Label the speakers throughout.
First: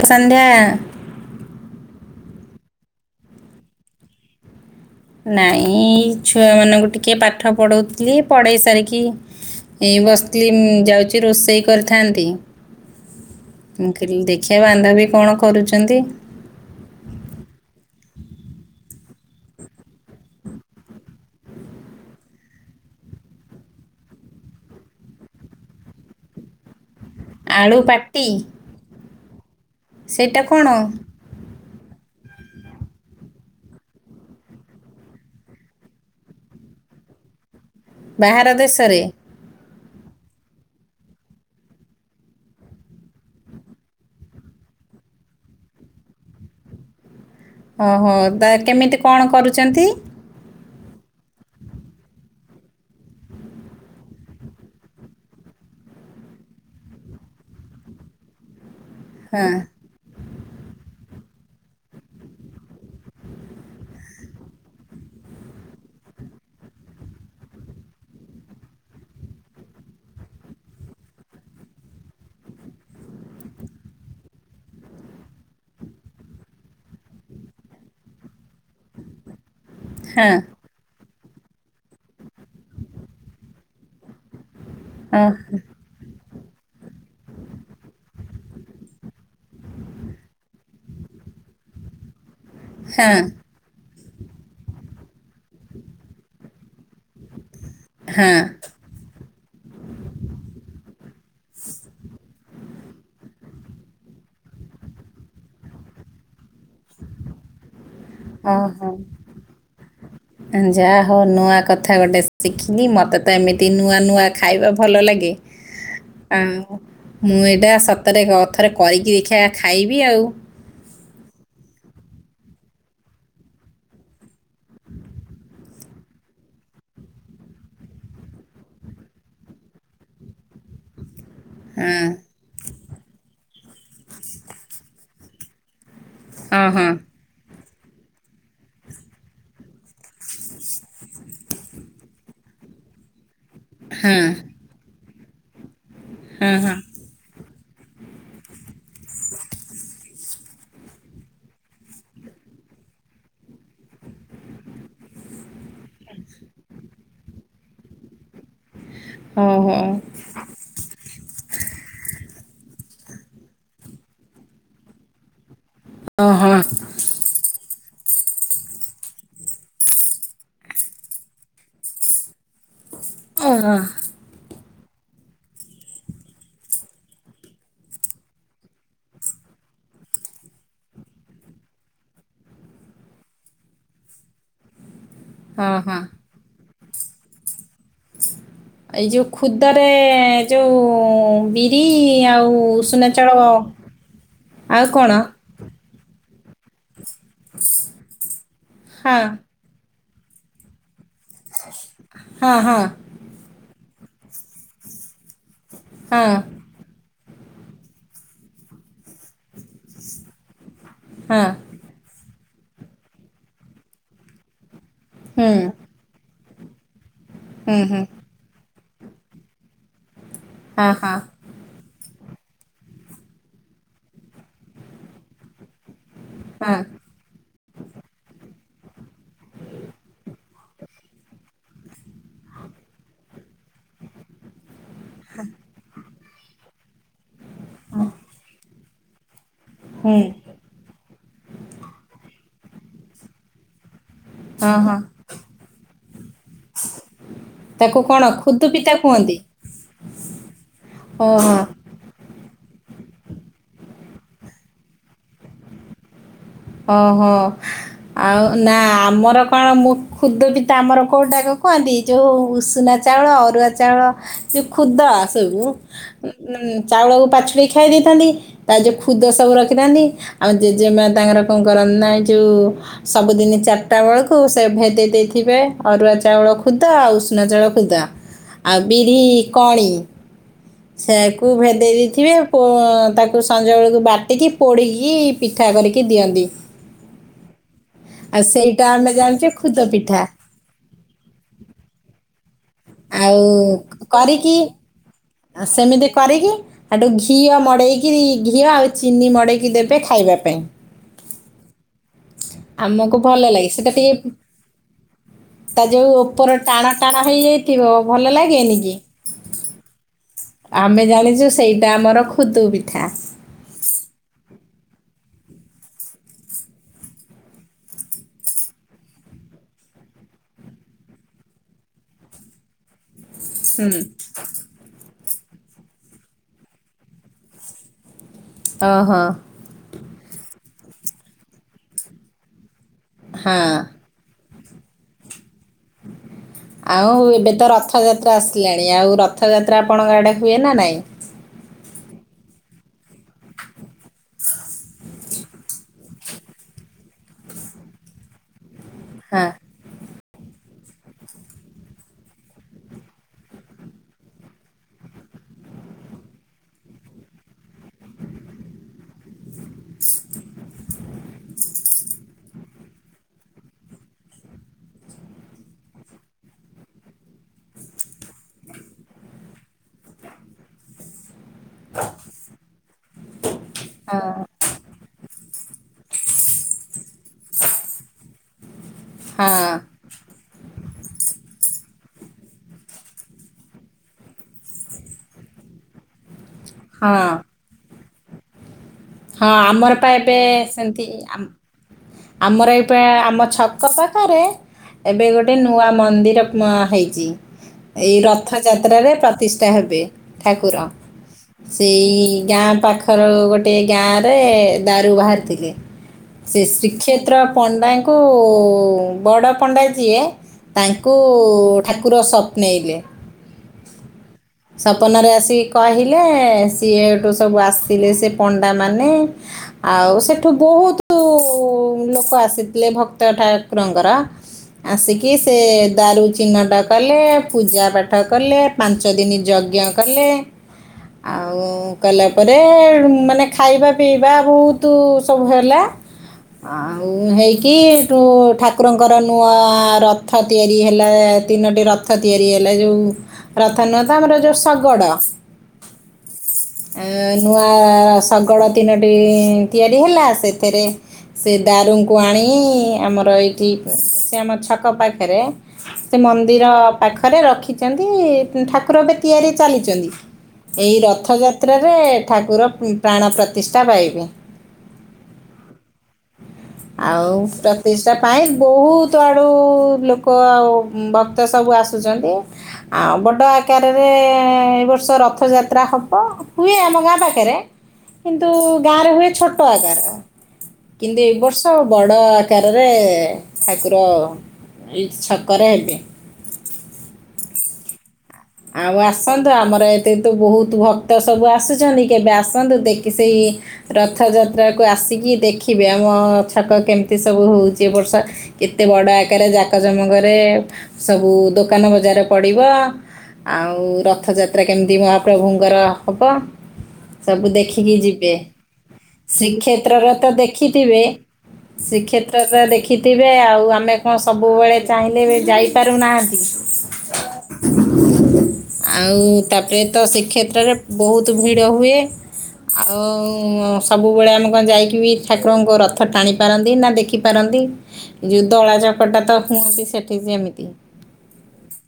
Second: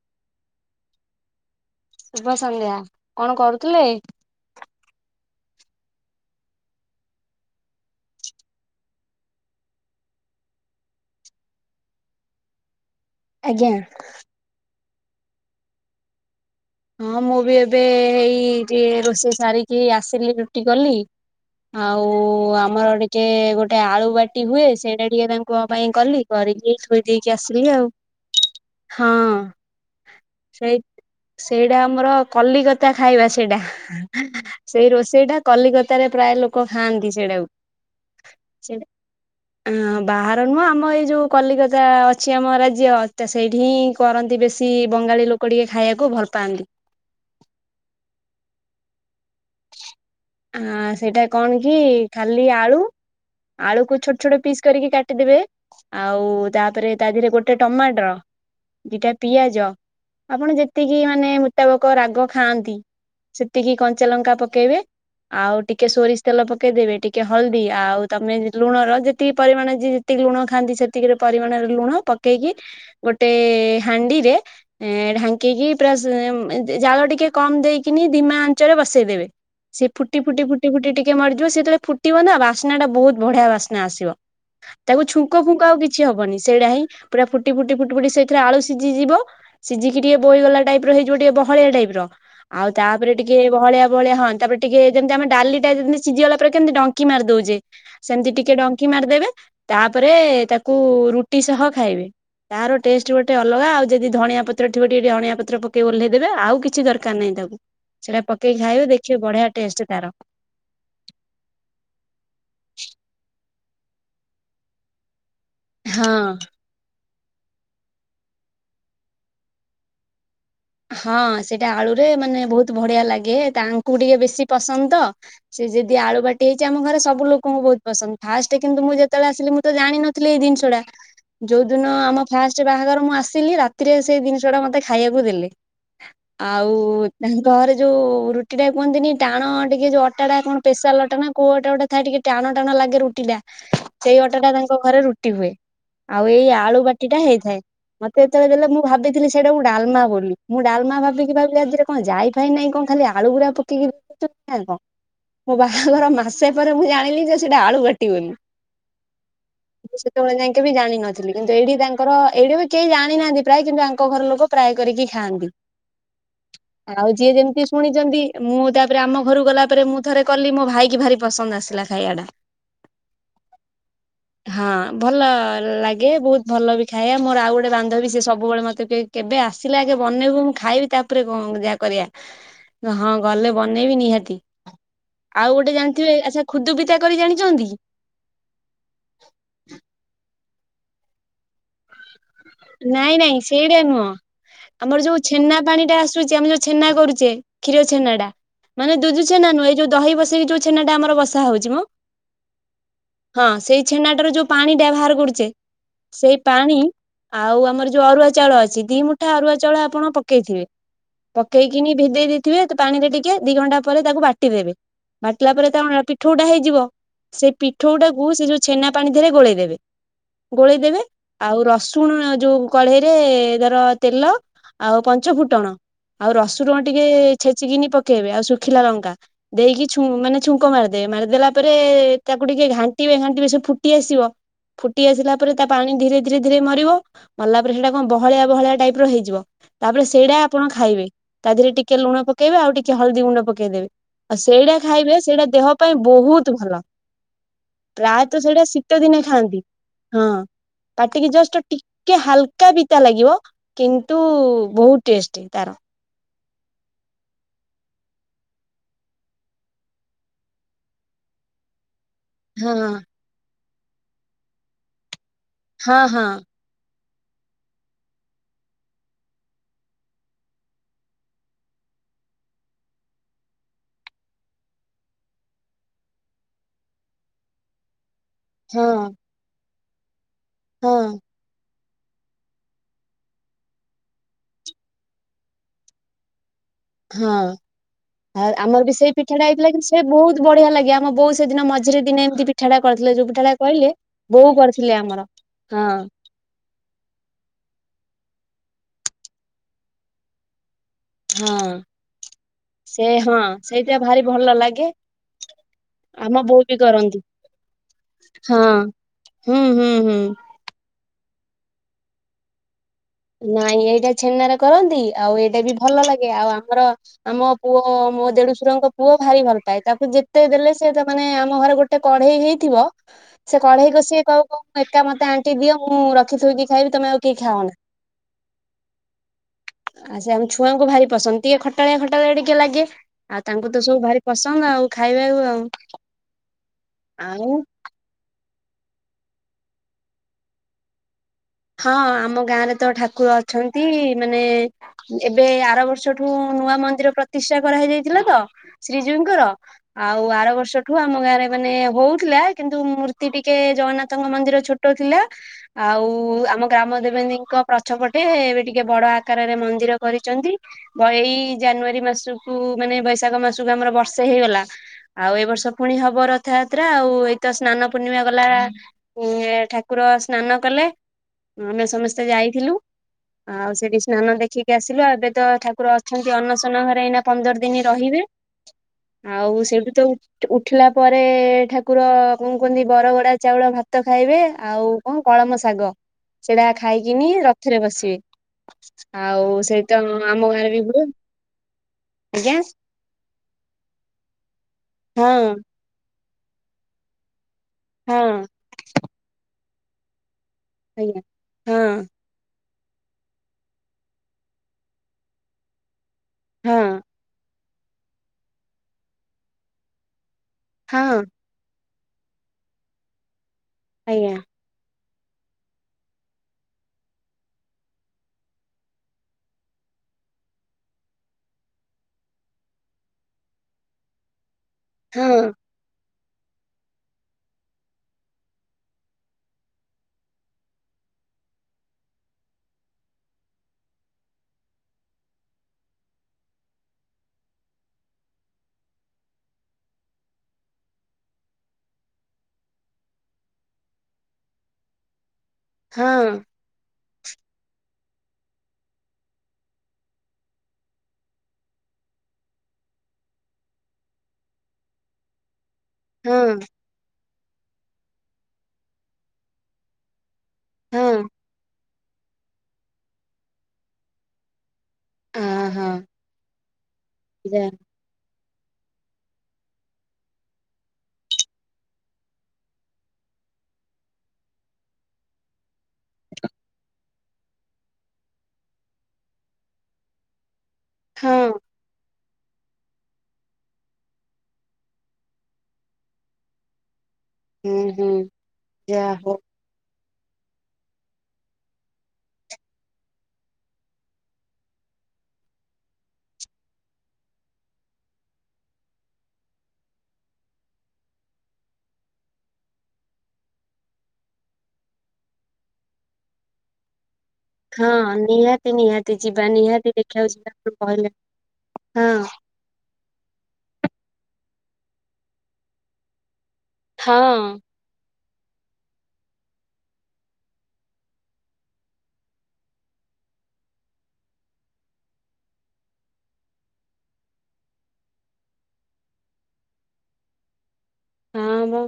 Speaker 1: ଶୁଭ ସନ୍ଧ୍ୟା।
Speaker 2: ଶୁଭ ସନ୍ଧ୍ୟା କଣ କରୁଥିଲେ।
Speaker 1: ନାଇଁ ଛୁଆମାନଙ୍କୁ ଟିକେ ପାଠ ପଢ଼ାଉଥିଲି ପଢ଼େଇ ସାରିକି। ଏଇ ବସିଲି ଯାଉଛି ରୋଷେଇ କରିଥାନ୍ତି।
Speaker 2: ଆଜ୍ଞା।
Speaker 1: ମୁଁ ଦେଖିବା ବାନ୍ଧାବ କଣ କରୁଛନ୍ତି।
Speaker 2: ହଁ ମୁଁ ବି ଏବେ ଏଇ ଟେ ରୋଷେଇ ସାରିକି ଆସିଲି ରୁଟି କଲି। ଆଉ ଆମର ଟିକେ ଗୋଟେ ଆଳୁ ବାଟି ହୁଏ ସେଇଟା ଟିକେ ତାଙ୍କୁ ପାଇଁ କଲି କରିକି। ଥୋଇଦେଇକି ଆସିଲି
Speaker 1: ଆଳୁ
Speaker 2: ଆଉ।
Speaker 1: ପାଟି ସେଇଟା କଣ।
Speaker 2: ସେଇ ସେଇଟା ଆମର କଲିକତା ଖାଇବା ସେଇଟା ସେଇ ରୋଷେଇଟା କଲିକତାରେ ପ୍ରାୟ ଲୋକ ଲୋକ ଖାଆନ୍ତି ସେଇଟାକୁ।
Speaker 1: ବାହାର ଦେଶରେ।
Speaker 2: ଆ ବାହାର ନୁହଁ ଆମ ଏଇ ଯୋଉ କଲିକତା ଅଛି ଆମ ରାଜ୍ୟ ସେଇଠି ହିଁ କରନ୍ତି ବେଶୀ। ସି ବଙ୍ଗାଳୀ ଲୋକ ଟିକେ ଖାଇବାକୁ ଭଲ ପାଆନ୍ତି।
Speaker 1: ଓହୋ କେମିତି କଣ କରୁଛନ୍ତି।
Speaker 2: ଆ ସେଇଟା କଣ କି ଖାଲି ଆଳୁ। ଆଳୁକୁ ଛୋଟ ଛୋଟ ପିସ୍ କରିକି କାଟିଦେବେ। ଆଉ ତାପରେ ତା ଦେହରେ ଗୋଟେ ଟମାଟର ଦିଟା
Speaker 1: ହଁ
Speaker 2: ପିଆଜ। ଆପଣ ଯେତିକି ମାନେ ମୁତାବକ ରାଗ ଖାଆନ୍ତି ସେତିକି କଞ୍ଚାଲଙ୍କା ପକେଇବେ। ଆଉ ଟିକେ ସୋରିଷ ତେଲ ପକେଇଦେବେ ଟିକେ ହଳଦୀ ଆଉ ତମେ ଲୁଣର ଯେତିକି ପରିମାଣ ଯ ଯେତିକି ଲୁଣ ଖାଆନ୍ତି ସେତିକି ପରିମାଣରେ ଲୁଣ ପକେଇକି ଗୋଟେ ହାଣ୍ଡିରେ ଏଁ ଢାଙ୍କିକି ଜାଳ ଟିକେ କମ ଦେଇକିନି ଦିମା ଆଞ୍ଚରେ ବସେଇଦବେ। ସେ ଫୁଟି
Speaker 1: ହଁ
Speaker 2: ଫୁଟି ଫୁଟି ଫୁଟି ଟିକେ। ଟିକେ ମରିଯିବ ସେତେବେଳେ ଫୁଟିବ ନା ବାସ୍ନା ଟା ବହୁତ ବଢିଆ ବାସ୍ନା ଆସିବ। ତାକୁ ଛୁଙ୍କ
Speaker 1: ଓହୋ,
Speaker 2: ଫୁଙ୍କ ଆଉ କିଛି ହବନି। ସେଇଟା ହିଁ ପୁରା ଫୁଟି ଫୁଟି ଫୁଟି ଫୁଟି ସେଇଥିରେ ଆଳୁ ସିଝିଯିବ ସିଝିକି ଟିକେ ବୋହିଗଲା ଟାଇପ ର ହେଇଯିବ ବହଳିଆ ଟାଇପ ର ଆଉ
Speaker 1: ହଁ
Speaker 2: ତାପରେ ଟିକେ ବହଳିଆ ବହଳିଆ ହଁ ତାପରେ। ଟିକେ ଯେମତି ଆମେ ଡାଲିଟା ଯେମତି ସିଝିଗଲା ପରେ କେମତି ଡଙ୍କି ମାରି ଦଉଚେ, ସେମତି
Speaker 1: ହଁ
Speaker 2: ଟିକେ ଡଙ୍କି ମାରଦେବେ ତାପରେ ତାକୁ ରୁଟି ସହ ଖାଇବେ ତାର ଟେଷ୍ଟ ଗୋଟେ ଅଲଗା ଆଉ ଯଦି ଧଣିଆ ପତ୍ର ଠିବ ଟିକେ ଟିକେ ଅଣିଆ ପତ୍ର ପକେଇ ଓହ୍ଲେଇ ଦେବେ, ଆଉ କିଛି ଦରକାର ନାହିଁ ତାକୁ। ସେଇଟା ପକେଇକି ଖାଇବେ ଦେଖିବେ ବଢିଆ ଟେଷ୍ଟ ତାର
Speaker 1: ଯାହାହଉ ନୂଆ କଥା ଗୋଟେ ଶିଖିଲି, ମତେ ତ ଏମିତି ନୂଆ ନୂଆ ଖାଇବା ଭଲ ଲାଗେ।
Speaker 2: ହଁ।
Speaker 1: ଆଉ ମୁଁ ଏଇଟା ସତରେ କ ଅଥରେ କରିକି ଦେଖିବା ଖାଇବି ଆଉ।
Speaker 2: ହଁ ସେଇଟା ଆଳୁରେ ମାନେ ବହୁତ ବଢିଆ ଲାଗେ, ତାଙ୍କୁ ଟିକେ ବେଶୀ ପସନ୍ଦ ତ ଯଦି ଆଳୁ ବାଟି ହେଇଛି ଆମ ଘରେ ସବୁ ଲୋକଙ୍କୁ ବହୁତ ପସନ୍ଦ। ଫାଷ୍ଟ କିନ୍ତୁ ମୁଁ ଯେତେବେଳେ ଆସିଲି ମୁଁ ତ ଜାଣିନଥିଲ ଏଇ ଜିନଷ ଷଟା ନା, ଯୋଉ ଦିନ ଆମ
Speaker 1: ହଁ
Speaker 2: ଫାଷ୍ଟ ବାହାଘର ମୁଁ ଆସିଲି ରାତିରେ ସେଇ ଜିନିଷଟା ମତେ ଖାଇବାକୁ ଦେଲେ। ଆଉ
Speaker 1: ହଁ
Speaker 2: ତାଙ୍କ ଘରେ ଯୋଉ ରୁଟି ଟା କୁହନ୍ତିନି ଟାଣ ଟିକେ ଯୋଉ ଅଟାଟା କଣ ପେଶାଲ ଅଟା ନା କୋଉ ଅଟା ଗୋଟେ ଥାଏ ଟିକେ ଟାଣୁଆ ଟାଣୁଆ ଲା ଲାଗେ ରୁଟିଟା,
Speaker 1: ହଁ
Speaker 2: ସେଇ ଅଟାଟା ତାଙ୍କ ଘରେ ରୁଟି ହୁଏ। ଆଉ ଏଇ
Speaker 1: ହଁ ହଁ ହଁ
Speaker 2: ଆଳୁ ବାଟିଟା ହେଇଥାଏ ମତେ ଯେତେବେଳେ ଦେଲେ ମୁଁ ଭାବିଥିଲି ସେଇଟାକୁ ଡାଲମା ବୋଲି। ମୁଁ ଡାଲମା ଭାବିକି ଭାବିଲି ଆ ଦେହରେ କଣ ଜାଇ ଫାଇ ନାହିଁ, କଣ ଖାଲି ଆଳୁ ଗୁରା ପକେଇକି ଦେଇ ଦେଇଚନ୍ତି ନା କଣ? ମୋ ବାହାଘର ମାସେ ପରେ ମୁଁ ଜାଣିଲି ଯେ ସେଟା ଆଳୁ ବାଟି ବୋଲି।
Speaker 1: ଓହୋ
Speaker 2: ମୁଁ ସେତେବେଳେ ଯାଙ୍କେ ବି ଜାଣିନଥିଲି କିନ୍ତୁ ଏଇଠି ତାଙ୍କର ଏଇଠି ବି କେହି ଜାଣିନାହାଁନ୍ତି ପ୍ରାୟ କିନ୍ତୁ ଆଙ୍କ ଘର ଲୋକ ପ୍ରାୟ କରିକି ଖାଆନ୍ତି।
Speaker 1: ହଁ ହଁ
Speaker 2: ଆଉ ଯିଏ ଯେମତି ଶୁଣିଚନ୍ତି ମୁଁ ତାପରେ ଆମ ଘରୁକୁ ଗଲା ପରେ ମୁଁ ଥରେ କଲି ମୋ ଭାଇ କି ଭାରି ପସନ୍ଦ ଆସିଲା ଖାଇଆଟା।
Speaker 1: ହଁ ହଁ।
Speaker 2: ହଁ ଭଲ ଲାଗେ, ବହୁତ ଭଲ ବି ଖାଇଆ। ମୋର ଆଉ ଗୋଟେ ବାନ୍ଧବୀ ସିଏ ସବୁବେଳେ ମତେ କୁହେ କେବେ ଆସିଲେ ଆଗେ ଟିକେ ବନେଇବୁ ମୁଁ ଖାଇବି, ତାପରେ କଣ ଯାହା କରିଆ। ହଁ ଗଲେ ବନେଇବି ନିହାତି। ଆଉ ଗୋଟେ
Speaker 1: ହଁ ହଁ
Speaker 2: ଜାଣିଥିବେ, ଆଚ୍ଛା ଖୁଦୁ ବିତା କରି ଜାଣିଛନ୍ତି?
Speaker 1: ଏଇ ଯୋଉ ଖୁଦରେ ଯୋଉ ବି ରି ଆଉ ଉଷୁନା
Speaker 2: ନାଇଁ
Speaker 1: ଚାଳ,
Speaker 2: ନାଇଁ ସେଇଟା ନୁହଁ
Speaker 1: ଆଉ
Speaker 2: ଆମର ଯୋଉ
Speaker 1: କଣ?
Speaker 2: ଛେନା [unintelligible] ଆମେ ଯୋଉ ଛେନା କରୁଚେ, କ୍ଷୀର ଛେନାଟା ମାନେ
Speaker 1: ହଁ
Speaker 2: ଦୁଧୁ ଛେନା ନୁହଁ ଏଇ ଯୋଉ ଦହି ବସେଇକି ଯୋଉ ଛେନାଟା ଆମର ବସା ହଉଛି ମ,
Speaker 1: ହଁ ହଁ
Speaker 2: ହଁ ସେଇ ଛେନାଟାର ଯୋଉ ପାଣିଟା ବାହାର କରୁଚେ,
Speaker 1: ହଁ
Speaker 2: ସେଇ ପାଣି ଆଉ ଆମର ଯୋଉ ଅରୁଆ ଚାଉଳ ଅଛି, ଦି ମୁଠା ଅରୁଆ ଚାଉଳ ଆପଣ ପକେଇଥିବେ,
Speaker 1: ହଁ
Speaker 2: ପକେଇକିନି ଭେଦେଇ ଦେଇ ଥିବେ ପାଣିରେ ଟିକେ ଦି ଘଣ୍ଟା ପରେ ତାକୁ ବାଟିଦେବେ,
Speaker 1: ହୁଁ
Speaker 2: ବାଟିଲା ପରେ ତା କଣ ପିଠଉଟା ହେଇଯିବ ସେ
Speaker 1: ହୁଁ ହୁଁ
Speaker 2: ପିଠଉଟାକୁ ସେ ଯୋଉ ଛେନା ପାଣି ଦେହରେ ଗୋଳେଇଦେବେ,
Speaker 1: ହଁ
Speaker 2: ଗୋଳେଇଦେବେ
Speaker 1: ହଁ
Speaker 2: ଆଉ ର ରସୁଣ ଯୋଉ କଢେଇରେ ଧର ତେଲ ଆଉ ପଞ୍ଚୁ ଫୁଟଣ ଆଉ
Speaker 1: ହଁ
Speaker 2: ରସୁରୁଣ ଟିକେ ଛେଚିକିନି ପକେଇବେ, ଆଉ ସବୁ ଶୁଖିଲା ଲଙ୍କା ଦେଇକି ଛୁ ମାନେ ଛୁଙ୍କ ମାରିଦେବେ, ମାରିଦେଲା ପରେ ତାକୁ ଟିକେ ଘାଣ୍ଟିବେ ଘାଣ୍ଟିବେ ସେବ ଫୁଟି ଆସିବ ଫୁଟି ଆସିଲା ପରେ ତା ପାଣି ଧୀରେ ଧୀରେ ଧୀରେ ମରିବ। ମରିଲା ପରେ ସେଇଟା କଣ ବହଳିଆ ବହଳିଆ ଟାଇପର ହେଇଯିବ ତାପରେ
Speaker 1: ହୁଁ
Speaker 2: ସେଇଟା ଆପଣ ଖାଇବେ। ତା ଦେହରେ ଟିକେ ଲୁଣ ପକେଇବେ ଆଉ ଟିକେ ହଳଦୀ ଗୁଣ୍ଡ ପକେଇଦେବେ। ଆଉ
Speaker 1: ହଁ
Speaker 2: ସେଇଟା
Speaker 1: ହଁ
Speaker 2: ଖାଇବେ ସେଇଟା ଦେହ ପାଇଁ ବହୁତ ଭଲ।
Speaker 1: ତାକୁ କ'ଣ
Speaker 2: ପ୍ରାୟତଃ ସେଇଟା
Speaker 1: ଖୁଦୁ ପିତା
Speaker 2: ଶୀତ ଦିନେ
Speaker 1: କୁହନ୍ତି
Speaker 2: ଖାଆନ୍ତି। ହଁ। ତାପ ପାଟିକି
Speaker 1: ଓହୋ
Speaker 2: ଜଷ୍ଟ ଟିକେ ହାଲକା ବି ପିତା ଲାଗିବ କିନ୍ତୁ ବହୁତ ଟେଷ୍ଟେ ତାର।
Speaker 1: ଓହୋ। ଆଉ ନା ଆମର କଣ ମୁଁ ଖୁଦପିତା ଆମର କୋଉଟାକୁ କୁହନ୍ତି ଯୋଉ
Speaker 2: ହଁ
Speaker 1: ଉଷୁନା ଚାଉଳ ଅରୁଆ ଚାଉଳ ଯୋଉ ଖୁଦ ସବୁ
Speaker 2: ହଁ ହଁ
Speaker 1: ଉମ୍ ଚାଉଳକୁ ପାଛୁଡ଼ି ଖାଇ ଦେଇଥାନ୍ତି। ତା ଯୋଉ ଖୁଦ ସବୁ ରଖିଥାନ୍ତି, ଆଉ ଜେଜେମା ତାଙ୍କର କଣ କରନ୍ତି ନା ଏଇ ଯୋଉ, ସବୁଦିନି ଚାରିଟା ବେଳକୁ ସେ ଭେଦେଇ ଦେଇଥିବେ ଅରୁଆ ଚାଉଳ ଳ ଖୁଦ ଆଉ ଉଷୁନା ଚାଉଳ ଖୁଦ ଆଉ
Speaker 2: ହଁ
Speaker 1: ବିରି କଣି
Speaker 2: ହଁ
Speaker 1: ସେୟାକୁ ଭେଦେ ଦେଇ ଦେଇଥିବେ ତାକୁ ସଞ୍ଜ ବେଳକୁ ବାଟିକି ପୋଡିକି ପିଠା କରିକି ଦିଅନ୍ତି।
Speaker 2: ହଁ। ଆଉ
Speaker 1: ସେଇଟା
Speaker 2: ଆମର ବି
Speaker 1: ଆମେ
Speaker 2: ସେଇ
Speaker 1: ଜାଣିଛେ
Speaker 2: ପିଠାଟା ହେଇଥିଲା
Speaker 1: ଖୁଦ
Speaker 2: କି ସେ
Speaker 1: ପିଠା
Speaker 2: ବହୁତ ବଢିଆ ଲାଗେ ଆମ ବୋଉ ସେଦିନ ମଝିରେ ଦିନ ଏମିତି ଛାଡା କରିଥିଲେ ଯୋଉ ଡା କହେ ବୋଉ
Speaker 1: କରିକି
Speaker 2: କରିଥିଲେ ଆମର
Speaker 1: ଆଉ
Speaker 2: ହଁ
Speaker 1: ସେମିତି କରିକି ଆଠୁ ଘିଅ ମଡେଇକି କିରି ଘିଅ ଆଉ ଚିନି ମଡେଇକି ଦେବେ ଖାଇବା ପାଇଁ
Speaker 2: ହଁ ସେ
Speaker 1: ଆମକୁ
Speaker 2: ହଁ
Speaker 1: ଭଲ ଲାଗେ ସେଟା
Speaker 2: ସେଇଥିପ ଭାରି
Speaker 1: ଟିକେ
Speaker 2: ଭଲ ଲାଗେ।
Speaker 1: ତା ଯୋଉ
Speaker 2: ଆମ
Speaker 1: ଉପର
Speaker 2: ବୋଉ ବି
Speaker 1: ଟାଣ
Speaker 2: କରନ୍ତି
Speaker 1: ଟାଣ ହେଇଯାଇଥିବ ଭଲ
Speaker 2: ହଁ
Speaker 1: ଲାଗେନି କି?
Speaker 2: ହୁଁ ହୁଁ ହୁଁ।
Speaker 1: ଆମେ ଜାଣିଛୁ ସେଇଟା ଆମର ଖୁଦୁ ପିଠା
Speaker 2: ନାଇଁ ଏଇଟା ଛେନାରେ କରନ୍ତି ଆଉ ଏଇଟା ବି ଭଲ ଲାଗେ ଆଉ ଆମର ଆମ ପୁଅ--, ମୋ ଦେଢୁସରଙ୍କ ପୁଅ ଭାରି ଭଲ ପାଏ ତାକୁ ଯେତେ ଦେଲେ ସେ ତା ମାନେ ଆମ ଘରେ ଗୋଟେ କଢ଼େଇ ହେଇଥିବ। ସେ କଢେଇ
Speaker 1: ହୁଁ
Speaker 2: କଷ କହୁ କ ଏକା ମତେ ଆଣ୍ଟି ଦିଅ ମୁଁ ରଖିଥକି ଖାଇବି ତମେ ଆଉ କେ କିହି ଖାଅ ନା?
Speaker 1: ଆ ହଁ।
Speaker 2: ଆଉ ସେ ଆମ ଛୁଆଙ୍କୁ ଭାରି ପସନ୍ଦ ଟିକେ ଖଟାଳିଆ ଖଟାଳିଆ ଟିକେ ଲାଗେ ଆଉ
Speaker 1: ହଁ
Speaker 2: ତାଙ୍କୁ ତ ସବୁ ଭାରି ପସ୍ ତଙ୍ଗ ଆଉ ଖାଇବାକୁ ଆଉ।
Speaker 1: ଆଉ ଏବେ ତ ରଥଯାତ୍ରା ଆସ୍ ତିଆଳିଆ, ଆଉ ରଥଯାତ୍ରା ଆପଣଙ୍କ ଆଡ଼େ ହୁଏ ନା ନାଇଁ?
Speaker 2: ହଁ ଆମ ଗାଁରେ ତ ଠାକୁର ଅଛନ୍ତି ମାନେ ଏବେ ଆର ବର୍ଷ ଠୁ ନୂଆ ମନ୍ଦିର ପ୍ରତିଷ୍ଠା କରାହେଇଯାଇଥିଲା ତ ଶ୍ରୀଜୀଉଙ୍କର
Speaker 1: ହଁ
Speaker 2: ଆଉ ଆର ବର୍ଷଠୁ ଆମ ଗାଁ ରେ ମାନେ ହଉଥିଲା କିନ୍ତୁ ମୂର୍ତ୍ତି ଟିକେ ଜଗନ୍ନାଥଙ୍କ ମନ୍ଦିର ଛୋଟ ଥିଲା ଆଉ। ଆମ ଗ୍ରାମ ଦେବୀଙ୍କ ପଛ ପଟେ ଏବେ ଟିକେ ବଡ଼ ଆକାରରେ ମନ୍ଦିର କରିଛନ୍ତି ବଇଳି ଇ ଜାନୁଆରୀ ମାସକୁ ମାନେ ବୈଶାଖ ମାସକୁ ଆମର ବର୍ଷେ ହେଇଗଲା ଆଉ ଏ ବର୍ଷ ପୁଣି ହବ ରଥ ଧାତ୍ରା ଆଉ ଏଇତ ସ୍ନାନ ପୂର୍ଣ୍ଣିମା ଗଲା ଉ ଠାକୁର ସ୍ନାନ କଲେ। ଆମେ ସମସ୍ତେ ଯାଇଥିଲୁ ଆଉ ସେଠି ସ୍ନାନ ଦେଖିକି ଆସିଲୁ ଏବେ ତ ଠାକ୍ କୁକୁର ଅଛନ୍ତି ଅନନ୍ନଶନ ଘରେ ଏଇନା ପନ୍ଦର ଦିନ ରହିବେ
Speaker 1: ହଁ
Speaker 2: ଆଉ ସେଇଠୁ ତଉ ଉଠିଲା ପରେ ଠାକୁର କ କହନ୍ତି ବରଗଡ଼ା ଚାଉଳ ଭାତ ଖାଇବେ ଆଉ କ କଣ୍ କଳମ ଶାଗ ସେଟା
Speaker 1: ହଁ
Speaker 2: ଖାଇକିନି
Speaker 1: ହଁ
Speaker 2: ରଥରେ ବସିବେ ଆଉ
Speaker 1: ହଁ
Speaker 2: ସେଇତ
Speaker 1: ଆମର ପା ଏବେ
Speaker 2: ଆମ ଗାଁରେ ବି ହୁଏ
Speaker 1: ସେମତି ଆମ୍
Speaker 2: ଆଜ୍ଞା
Speaker 1: ଆମର ଏଇପା ଆମ ଛକ ପାଖରେ ଏବେ ଗୋଟେ
Speaker 2: ହଁ
Speaker 1: ନୂଆ ମନ୍ଦିର ମୁଆ ହେଇଛି ଏଇ
Speaker 2: ହଁ
Speaker 1: ରଥ ଯାତ୍ରାରେ ପ୍ରତିଷ୍ଠା ହେବେ। ଠାକୁର
Speaker 2: ଆଜ୍ଞା। ହଁ
Speaker 1: ସେଇ ଗାଁ ପାଖର ଗୋଟ୍ ଟେ ଗାଁ ରେ ଦାରୁ ବାହାରିଥିଲେ ସେ
Speaker 2: ହଁ
Speaker 1: ଶ୍ରୀକ୍ଷେତ୍ର ପଣ୍ଡାଙ୍କୁ ବଡ଼ ପଣ୍ଡା ଯିଏ ତାଙ୍କୁ
Speaker 2: ହଁ
Speaker 1: ଠାକୁର ସ୍ୱପ୍ନେଇଲେ।
Speaker 2: ଆଜ୍ଞା।
Speaker 1: ତପନରେ ଆସିକି କହିଲେ ସିଏ ଏଠୁ ସବୁ ଆସିଥିଲେ ସେ ପଣ୍ଡା ମାନେ ଆଉ ସେଠୁ ବହୁତୁ ଲୋକ ଆସିଥିଲେ ଭକ୍ତ ଠାକୁରଙ୍କର ଆସିକି
Speaker 2: ହଁ
Speaker 1: ସେ ଦାରୁ ଚିହ୍ନଟ କଲେ, ପୂଜା ପାଠ କଲେ, ପାଞ୍ଚ ଦିନ ଯଜ୍ଞ କଲେ। ଆଉ କଲା ପରେଳୁ ମାନେ ଖାଇବା ପିଇବା ବହୁତୁ ସବୁ ହେଲା। ଆଉ ହେଇକି ଏଠୁ ଠାକୁରଙ୍କର ନୂଆ ରଥ ତିଆରି ହେଲା ତିନୋଟି ରଥ ତିଆରି ହେଲା ଯୋଉ ରଥ ନୁହଁ ତ ଆମର ଯୋଉ ଶଗଡ଼
Speaker 2: ହଁ
Speaker 1: ଏ ନୁଆ, ଶଗଡ଼ ତିନୋଟି ତିଆରି ହେଲା ସେଥିରେ ସେ ଦାରୁଙ୍କୁ ଆଣି ଆମର ଏଇଠି ସେ ଆମ ଛକ ପାଖରେ ସେ
Speaker 2: ହଁ
Speaker 1: ମନ୍ଦିର ପାଖ ପାଖରେ ରଖିଛନ୍ତି ଠାକୁର ଏବେ ତିଆରି ଚାଲିଛନ୍ତି ଏଇ
Speaker 2: ହଁ।
Speaker 1: ରଥଯାତ୍ରା ବେ ଠାକୁର ପ୍ରାଣ ପ୍ରତିଷ୍ଠା ପାଇବେ
Speaker 2: ଅ ହଁ
Speaker 1: ଆଉ
Speaker 2: ଯା
Speaker 1: ପ୍ରତିଶ ଟା ପାଇଁ ବହୁତ ଆଡୁ ଲୋକ ଆଉ ଭକ୍ତ ସବୁ ଆସୁଛନ୍ତି ଆଉ ବଡ଼ ଏକାରରେ ଏ ବର୍ଷ ରଥ ଯାତ୍ରା ହବ ହୁଏ ଆମ ଗାଁ ପାଖରେ କିନ୍ତୁ ଗାଁରେ ହୁଏ ଛୋଟ ଆକାରର ଆକାର କିନ୍ତୁ ଏ
Speaker 2: ହଁ
Speaker 1: ବର୍ଷ ବଡ଼ କାଳରେ ଠାକୁର ଇ ଛକରେ ଆଗେ
Speaker 2: ହୁଁ ହୁଁ।
Speaker 1: ଆଉ
Speaker 2: ଯାହା ହଉ।
Speaker 1: ଆସନ୍ତୁ ଆମର ଏ ଏତେ ତ ବହୁତ ଭକ୍ତ ସବୁ ଆସୁଛନ୍ତି କେବେ ଆସନ୍ତୁ ଦେଖି ସେଇ ରଥଯାତ୍ରାକୁ ଆସ ଆସିକି ଦେଖିବେ ଆମ ଛକ କେମିତି ସବୁ ହଉଛି, ବର୍ଷ କେତେ ବଡ଼ ଆକାରରେ ଯାକ ଜମା କରେ ସବୁ ଦୋକାନ ବଜ଼ାର ପଡିବ। ଆଉ ରଥଯାତ୍ରା କେମିତି ମହାପ୍ରଭୁଙ୍କର ହେବ? ସବୁ
Speaker 2: ହଁ
Speaker 1: ଦେଖିକି ଯିବେ
Speaker 2: ନିହାତି ନିହାତି ଯିବା ନିହାତି
Speaker 1: ଶ୍ରୀକ୍ଷେତ୍ରରେ ତ
Speaker 2: ଦେଖିବାକୁ ଯିବା ଆପଣ
Speaker 1: ଦେଖିଥିବେ
Speaker 2: କହିଲେ ହଁ।
Speaker 1: ଶ୍ରୀକ୍ଷେତ୍ରରେ ଦେଖିଥିବେ ଆଉ ଆମେ କଣ ସବୁବେଳେ ଚାହିଁଲେ ଯାଇପାରୁନାହାନ୍ତି।
Speaker 2: ହଁ।
Speaker 1: ଆଉ ତାପରେ ତ ଶ୍ରୀକ୍ଷେତ୍ର ରେ ବହୁତ ଭିଡ ହୁଏ। ଆଉ ସବୁବେଳେ ଆମେ କଣ ଯାଇକି ବି ଠାକୁରଙ୍କ ରଥ ଟାଣି ପାରନ୍ତି ନା ଦେଖିପାରନ୍ତି? ଯୋଉ ଦଳା ଚକଟା ତ ହୁଅନ୍ତି ସେଠି ଯେମିତି
Speaker 2: ହଁ ମ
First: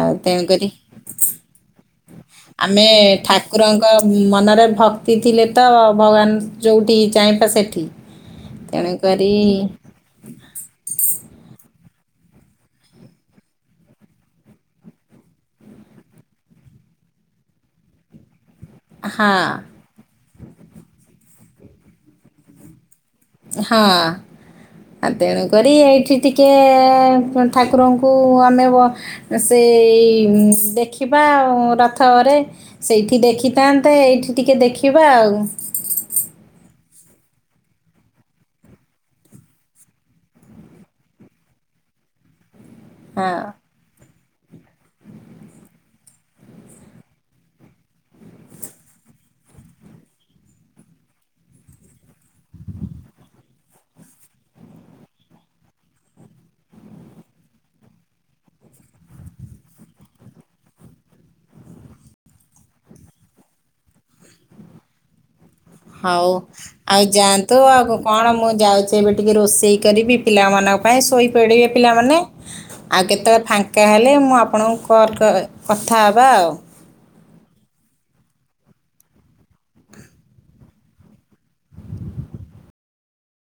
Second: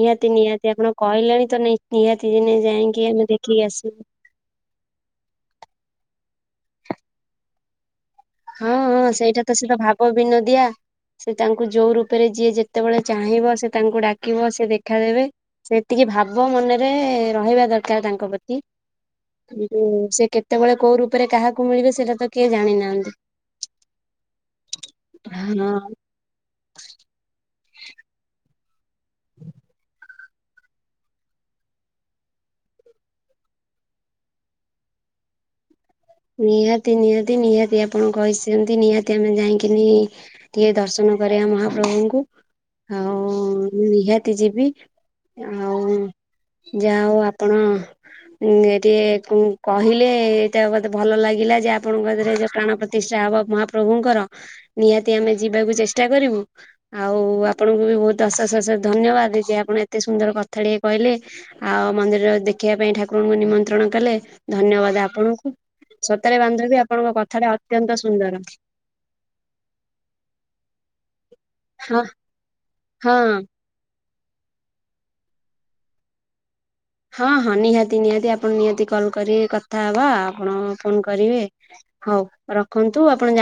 Speaker 1: ଆଉ ତେଣୁ
Speaker 2: ନିହାତି
Speaker 1: କରି
Speaker 2: ଆପଣ କହିଲେଣି ତ ନି ନିହାତି ଦିନେ
Speaker 1: ଆମେ
Speaker 2: ଯାଇକି ଦେଖିକି
Speaker 1: ଠାକୁରଙ୍କ
Speaker 2: ଆସିବୁ।
Speaker 1: ମନରେ ଭକ୍ତି ଥିଲେ ତ ଭଗବାନ ଯୋଉଠି ଚାହିଁବା ସେଠି
Speaker 2: ହଁ ହଁ
Speaker 1: ତେଣୁକରି
Speaker 2: ସେଇଟା ତ ସେ ତ ଭାବ ବିନଦିଆ ସେ ତାଙ୍କୁ ଜୋଉରୁ ରେ ଯିଏ ଯେତେବେଳେ ଚାହିଁବ ସେ ତାଙ୍କୁ ଡାକିବ ସେ ଦେଖା ଦେବେ ସେତିକି ଭାବ ମନରେ ରହିବା ଦରକାର ତାଙ୍କ ପ୍ରତି
Speaker 1: ହଁ
Speaker 2: କିନ୍ତୁ ସେ କେତେବେଳେ କୋଉ ରୂପରେ କାହାକୁ ମିଳିବେ ସେଇଟା ତ କିଏ ଜାଣି ନାହାନ୍ତି
Speaker 1: ହଁ ଆ ତେଣୁକରି
Speaker 2: ହଁ
Speaker 1: ଏଇଠି ଟିକେ ଠାକୁରଙ୍କୁ ଆମେ ସେ ଉ ଦେଖିବା ଆଉ ରଥରେ ସେଇଠି ଦେଖିଥାନ୍ତେ ଏଇଠି ଟିକେ ଦେଖିବା ଆଉ। ହଁ।
Speaker 2: ନିହାତି ନିହାତି ନିହାତି ଆପଣ କହିଛନ୍ତି ନିହାତି ଆମେ ଯାଇକିନି ଟିକେ ଦର୍ଶନ କରିବା ମହାପ୍ରଭୁଙ୍କୁ
Speaker 1: ହଁ।
Speaker 2: ଆଉ ନିହାତି ଯିବି ଆଉ। ଯା ହଉ ଆପଣ ଏ ଟିକେ କହିଲେ ଏଇଟା ମତେ ଭଲ ଲାଗିଲା ଯେ ଆପଣଙ୍କରେ ଯୋଉ ପ୍ରାଣ ପ୍ରତିଷ୍ଠା ହବ ମହାପ୍ରଭୁଙ୍କର ନିହାତି ଆମେ ଯିବାକୁ ଚେଷ୍ଟା କରିବୁ ଆଉ ଆପଣଙ୍କୁ ବି ବହୁତ ଅଶେଷ ଅଶେଷ ଧନ୍ୟବାଦ ଯେ ଆପଣ ଏତେ ସୁନ୍ଦର କଥା ଟ କହିଲେ ଆଉ ମନ୍ଦିର ଦେଖିବା ପାଇଁ ଠାକୁରଙ୍କୁ ନିମନ୍ତ୍ରଣ ଦେଲେ ଧନ୍ୟବାଦ ଆପଣଙ୍କୁ
Speaker 1: ହଉ
Speaker 2: ସତରେ ବାନ୍ଧବୀ
Speaker 1: ଆଉ
Speaker 2: ଆପଣଙ୍କ କଥାଟା
Speaker 1: ଯାଆନ୍ତୁ
Speaker 2: ଅତ୍ୟନ୍ତ
Speaker 1: ଆଉ କଣ
Speaker 2: ସୁନ୍ଦର
Speaker 1: ମୁଁ ଯାଉଛି ଏବେ ଟିକେ ରୋଷେଇ କରିବି ପିଲାମାନଙ୍କ ତା ପାଇଁ ଶୋଇ ପଡିବେ
Speaker 2: ହଁ
Speaker 1: ପିଲାମାନେ ଆଉ
Speaker 2: ହଁ।
Speaker 1: କେତେବେଳେ ଫାଙ୍କା ହେଲେ ମୁଁ ଆପଣଙ୍କୁ କଲ୍ କଥା ହେବା ଆଉ।
Speaker 2: ହଁ ହଁ ନିହାତି ନିହାତି ଆପଣ ନିହାତି କଲ କରି କଥା ହବା ଆପଣ ଫୋନ କରିବେ ହଉ ରଖନ୍ତୁ ଆପଣ ଜା